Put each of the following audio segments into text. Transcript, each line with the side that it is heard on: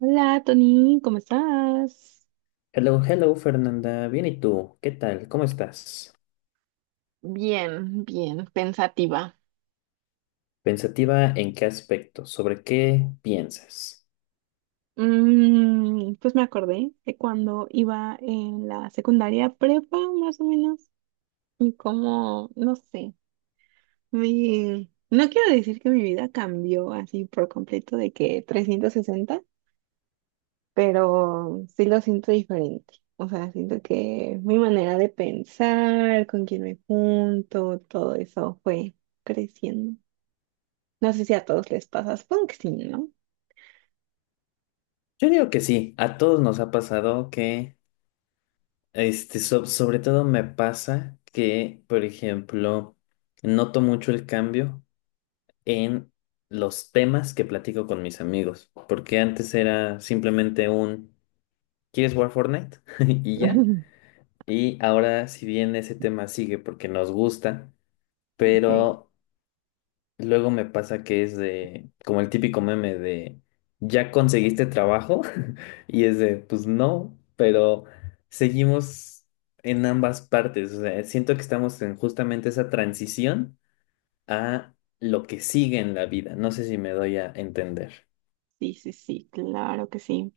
right: Hola, Tony, ¿cómo estás?
left: Hello, hello Fernanda, bien y tú, ¿qué tal? ¿Cómo estás?
right: Bien, bien, pensativa.
left: ¿Pensativa en qué aspecto? ¿Sobre qué piensas?
right: Pues me acordé de cuando iba en la secundaria prepa, más o menos, y como, no sé, no quiero decir que mi vida cambió así por completo de que 360, pero sí lo siento diferente. O sea, siento que mi manera de pensar, con quién me junto, todo eso fue creciendo. No sé si a todos les pasa, supongo que sí, ¿no?
left: Yo digo que sí, a todos nos ha pasado que, sobre todo me pasa que, por ejemplo, noto mucho el cambio en los temas que platico con mis amigos, porque antes era simplemente un, ¿quieres jugar Fortnite? Y ya, y ahora si bien ese tema sigue porque nos gusta,
right: Sí.
left: pero... Luego me pasa que es de, como el típico meme de, ¿ya conseguiste trabajo? Y es de, pues no, pero seguimos en ambas partes. O sea, siento que estamos en justamente esa transición a lo que sigue en la vida. No sé si me doy a entender.
right: Sí, sí, sí, claro que sí.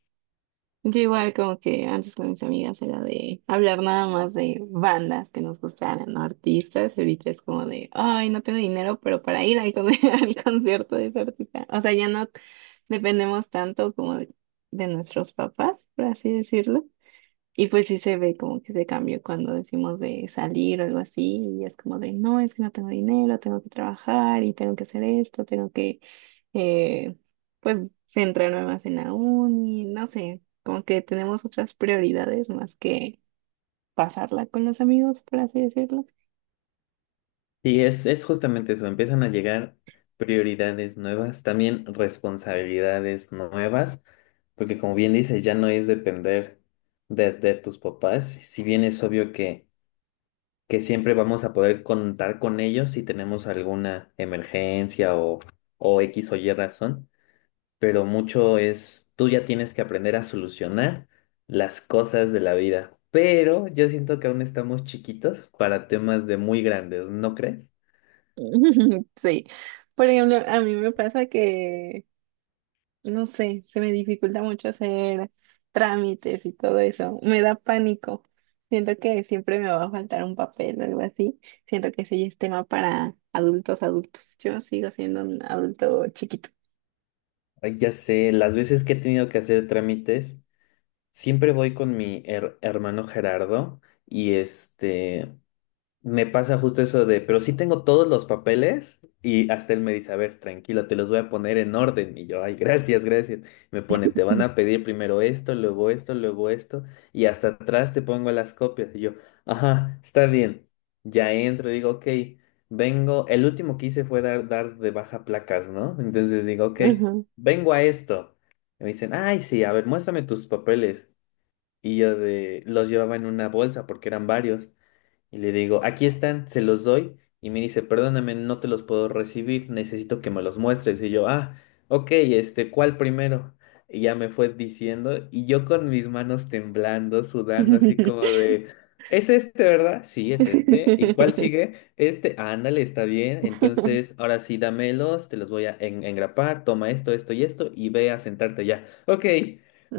right: Yo igual como que antes con mis amigas era de hablar nada más de bandas que nos gustaran, ¿no? Artistas, ahorita es como de, ay, no tengo dinero, pero para ir al concierto de ese artista. O sea, ya no dependemos tanto como de nuestros papás, por así decirlo. Y pues sí se ve como que se cambió cuando decimos de salir o algo así, y es como de, no, es que no tengo dinero, tengo que trabajar y tengo que hacer esto, tengo que, eh, pues, centrarme más en la uni, no sé, como que tenemos otras prioridades más que pasarla con los amigos, por así decirlo.
left: Y es justamente eso, empiezan a llegar prioridades nuevas, también responsabilidades nuevas, porque como bien dices, ya no es depender de tus papás, si bien es obvio que siempre vamos a poder contar con ellos si tenemos alguna emergencia o X o Y razón, pero mucho es, tú ya tienes que aprender a solucionar las cosas de la vida. Pero yo siento que aún estamos chiquitos para temas de muy grandes, ¿no crees?
right: Sí, por ejemplo, a mí me pasa que no sé, se me dificulta mucho hacer trámites y todo eso. Me da pánico. Siento que siempre me va a faltar un papel o algo así. Siento que ese ya es tema para adultos, adultos. Yo sigo siendo un adulto chiquito.
left: Ay, ya sé, las veces que he tenido que hacer trámites, siempre voy con mi hermano Gerardo y este... Me pasa justo eso de, pero sí tengo todos los papeles y hasta él me dice, a ver, tranquilo, te los voy a poner en orden. Y yo, ay, gracias, gracias. Me pone, te van a pedir primero esto, luego esto, luego esto, y hasta atrás te pongo las copias. Y yo, ajá, está bien. Ya entro, digo, ok, vengo, el último que hice fue dar de baja placas, ¿no? Entonces digo, ok,
right: Ajá.
left: vengo a esto. Y me dicen, ay, sí, a ver, muéstrame tus papeles. Y yo de, los llevaba en una bolsa porque eran varios. Y le digo, aquí están, se los doy. Y me dice, perdóname, no te los puedo recibir, necesito que me los muestres. Y yo, ah, ok, ¿cuál primero? Y ya me fue diciendo, y yo con mis manos temblando, sudando, así como de, ¿es este, verdad? Sí, es este. ¿Y cuál sigue? Ándale, está bien. Entonces, ahora sí, dámelos, te los voy a engrapar, toma esto, esto y esto, y ve a sentarte ya. Ok,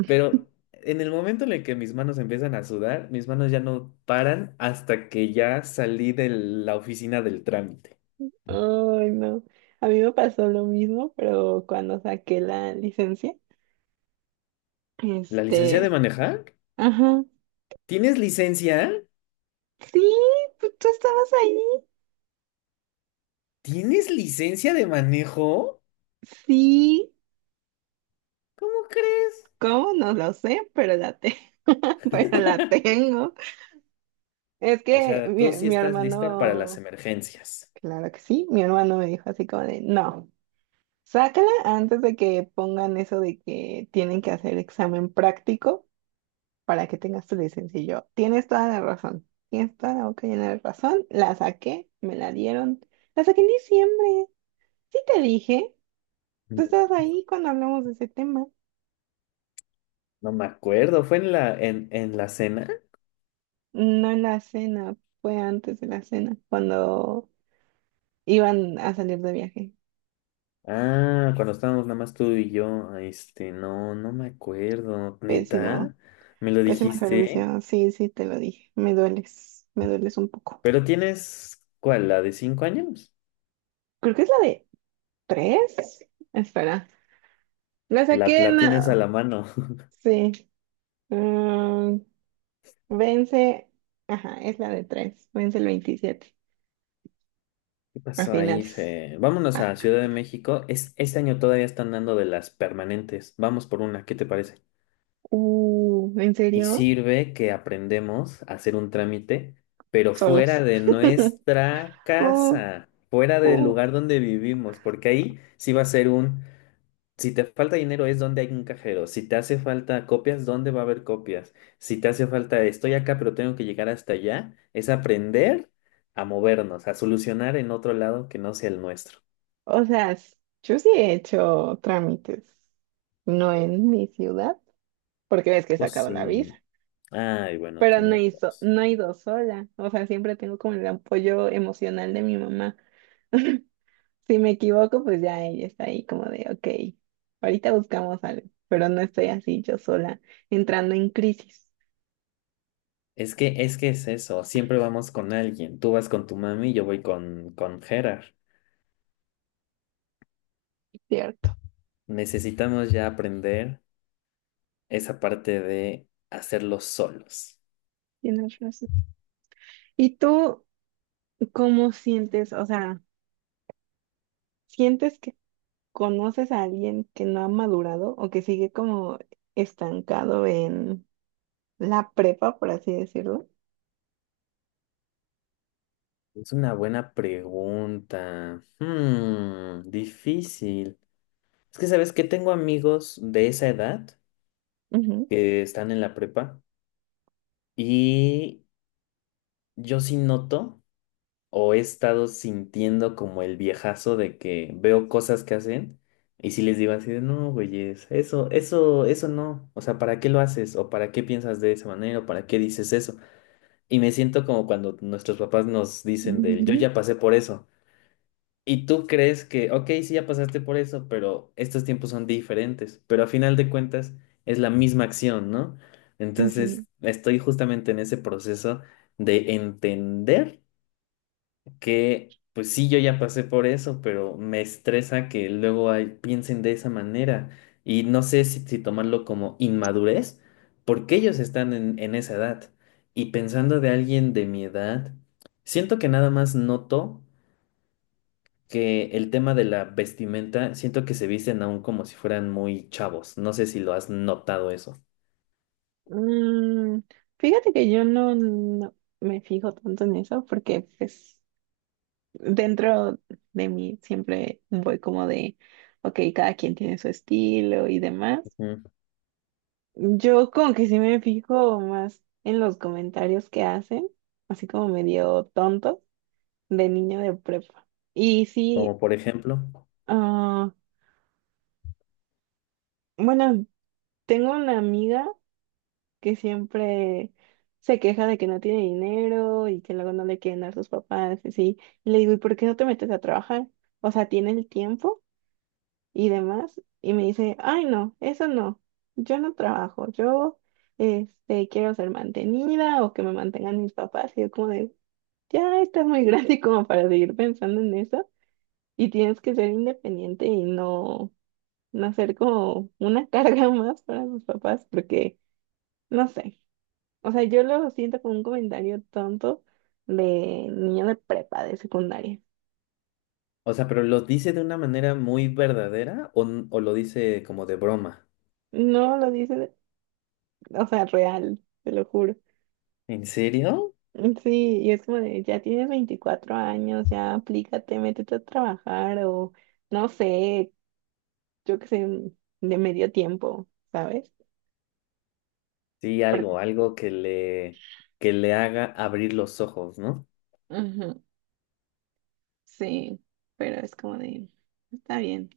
left: pero en el momento en el que mis manos empiezan a sudar, mis manos ya no paran hasta que ya salí de la oficina del trámite.
right: Ay, no. A mí me pasó lo mismo, pero cuando saqué la licencia,
left: ¿La licencia de
right: este,
left: manejar?
right: ajá.
left: ¿Tienes licencia?
right: Sí, pues, tú estabas ahí.
left: ¿Tienes licencia de manejo?
right: Sí,
left: ¿Cómo crees?
right: ¿cómo? No lo sé, pero pero la tengo. Es
left: O
right: que
left: sea, tú
right: mi,
left: sí
right: mi
left: estás lista para las
right: hermano,
left: emergencias.
right: claro que sí, mi hermano me dijo así como de, no, sácala antes de que pongan eso de que tienen que hacer examen práctico para que tengas tu licencia. Y yo, tienes toda la razón, tienes toda la boca llena de razón. La saqué, me la dieron, la saqué en diciembre. Sí te dije, tú
left: Mm,
right: estabas ahí cuando hablamos de ese tema.
left: No me acuerdo, ¿fue en la cena?
right: No en la cena, fue antes de la cena, cuando... Iban a salir de viaje.
left: Ah, cuando estábamos nada más tú y yo. No, no me acuerdo.
right: Pésimo,
left: ¿Neta? ¿Me lo
right: pésimo
left: dijiste?
right: servicio. Sí, sí, te lo dije. Me dueles un poco.
left: Pero tienes, ¿cuál? ¿La de 5 años?
right: Creo que es la de tres. Espera. La
left: La,
right: saqué en...
left: la tienes a la mano.
right: Sí. mm, Vence. Ajá, es la de tres. Vence el 27.
left: ¿Qué
right: A
left: pasó ahí,
right: finales.
left: Fe? Vámonos
right: Ah.
left: a Ciudad de México. Este año todavía están dando de las permanentes. Vamos por una, ¿qué te parece?
right: ¿En
left: Y
right: serio?
left: sirve que aprendemos a hacer un trámite, pero
right: Solos.
left: fuera de nuestra
right: Uh,
left: casa, fuera del
right: uh.
left: lugar donde vivimos, porque ahí sí va a ser un, si te falta dinero es donde hay un cajero. Si te hace falta copias, ¿dónde va a haber copias? Si te hace falta estoy acá pero tengo que llegar hasta allá, es aprender a movernos, a solucionar en otro lado que no sea el nuestro.
right: O sea, yo sí he hecho trámites. No en mi ciudad, porque ves que he
left: Pues
right: sacado la visa.
left: sí. Ay, bueno,
right: Pero no
left: tienes
right: he,
left: razón.
right: no he ido sola, o sea, siempre tengo como el apoyo emocional de mi mamá. Si me equivoco, pues ya ella está ahí como de, ok, ahorita buscamos algo, pero no estoy así yo sola entrando en crisis.
left: es que, es eso, siempre vamos con alguien. Tú vas con tu mami, yo voy con Gerard.
right: Cierto,
left: Necesitamos ya aprender esa parte de hacerlo solos.
right: tienes razón. ¿Y tú cómo sientes, o sea, sientes que conoces a alguien que no ha madurado o que sigue como estancado en la prepa, por así decirlo?
left: Es una buena pregunta. Difícil. Es que, ¿sabes que tengo amigos de esa edad
right: Ujú,
left: que están en la prepa y yo sí noto o he estado sintiendo como el viejazo de que veo cosas que hacen y si les digo así de, no, güeyes, eso no. O sea, ¿para qué lo haces? ¿O para qué piensas de esa manera? ¿O para qué dices eso? Y me siento como cuando nuestros papás nos dicen del, yo
right: ujú,
left: ya pasé por eso. Y tú crees que, ok, sí, ya pasaste por eso, pero estos tiempos son diferentes, pero a final de cuentas es la misma acción, ¿no?
right: ujú.
left: Entonces, estoy justamente en ese proceso de entender que, pues sí, yo ya pasé por eso, pero me estresa que luego piensen de esa manera y no sé si tomarlo como inmadurez, porque ellos están en esa edad. Y pensando de alguien de mi edad, siento que nada más noto que el tema de la vestimenta, siento que se visten aún como si fueran muy chavos. No sé si lo has notado eso.
right: Mm, fíjate que yo no me fijo tanto en eso porque pues dentro de mí siempre voy como de, ok, cada quien tiene su estilo y demás.
left: Ujú.
right: Yo como que sí me fijo más en los comentarios que hacen, así como medio tonto de niño de prepa. Y sí,
left: Como por ejemplo,
right: ah, bueno, tengo una amiga que siempre se queja de que no tiene dinero y que luego no le quieren dar sus papás, y así. Y le digo, ¿y por qué no te metes a trabajar? O sea, tiene el tiempo y demás. Y me dice, ay, no, eso no, yo no trabajo, yo este, quiero ser mantenida o que me mantengan mis papás. Y yo como de, ya estás muy grande como para seguir pensando en eso y tienes que ser independiente y no, no ser como una carga más para tus papás porque, no sé. O sea, yo lo siento como un comentario tonto de niño de prepa, de secundaria.
left: o sea, pero lo dice de una manera muy verdadera o lo dice como de broma.
right: No lo dicen, o sea, real, te lo juro.
left: ¿En serio?
right: Sí, y es como de, ya tienes 24 años, ya aplícate, métete a trabajar o no sé, yo qué sé, de medio tiempo, ¿sabes?
left: Sí,
right: Por-
left: algo que le, haga abrir los ojos, ¿no?
right: Ujú, sí, pero es como de, está bien,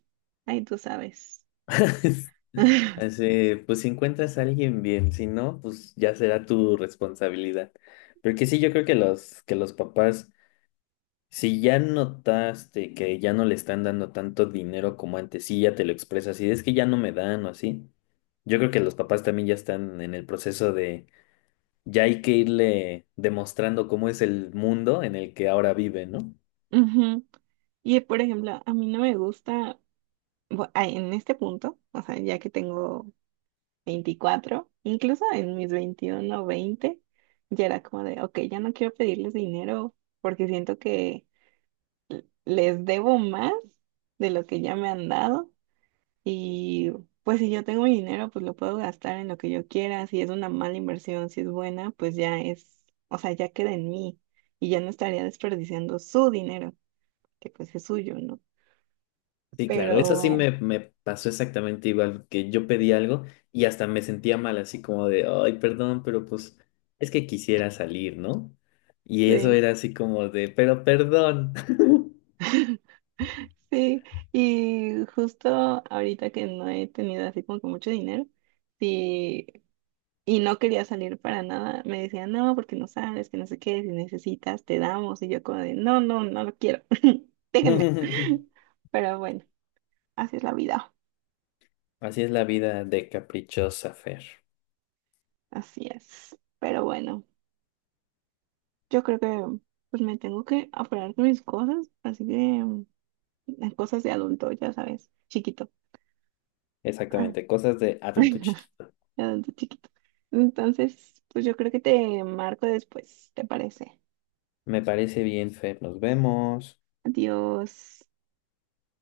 right: ahí tú sabes.
left: Así, pues si encuentras a alguien bien, si no, pues ya será tu responsabilidad. Porque sí, yo creo que los papás. Si ya notaste que ya no le están dando tanto dinero como antes, sí, ya te lo expresas, y es que ya no me dan o así. Yo creo que los papás también ya están en el proceso de, ya hay que irle demostrando cómo es el mundo en el que ahora vive, ¿no?
right: Ujú. Y por ejemplo, a mí no me gusta en este punto, o sea, ya que tengo 24 incluso en mis 21 o 20, ya era como de, ok, ya no quiero pedirles dinero porque siento que les debo más de lo que ya me han dado y pues si yo tengo mi dinero, pues lo puedo gastar en lo que yo quiera, si es una mala inversión, si es buena, pues ya es, o sea, ya queda en mí y ya no estaría desperdiciando su dinero, que pues es suyo, ¿no?
left: Sí, claro, eso sí
right: Pero,
left: me pasó exactamente igual, que yo pedí algo y hasta me sentía mal, así como de, ay, perdón, pero pues es que quisiera salir, ¿no? Y eso
right: sí.
left: era así como de, pero perdón.
right: Sí, y justo ahorita que no he tenido así como que mucho dinero, sí, y no quería salir para nada, me decían, no, porque no sabes, que no sé qué, si necesitas, te damos, y yo como de, no, no, no lo quiero, déjenme. Pero bueno, así es la vida,
left: Así es la vida de caprichosa, Fer.
right: así es. Pero bueno, yo creo que pues me tengo que apurar con mis cosas, así que mm, las cosas de adulto, ya sabes, chiquito. Ah.
left: Exactamente, cosas de adulto chiquito.
right: Adulto chiquito. Entonces, pues yo creo que te marco después, ¿te parece?
left: Me parece bien, Fer. Nos vemos.
right: Adiós.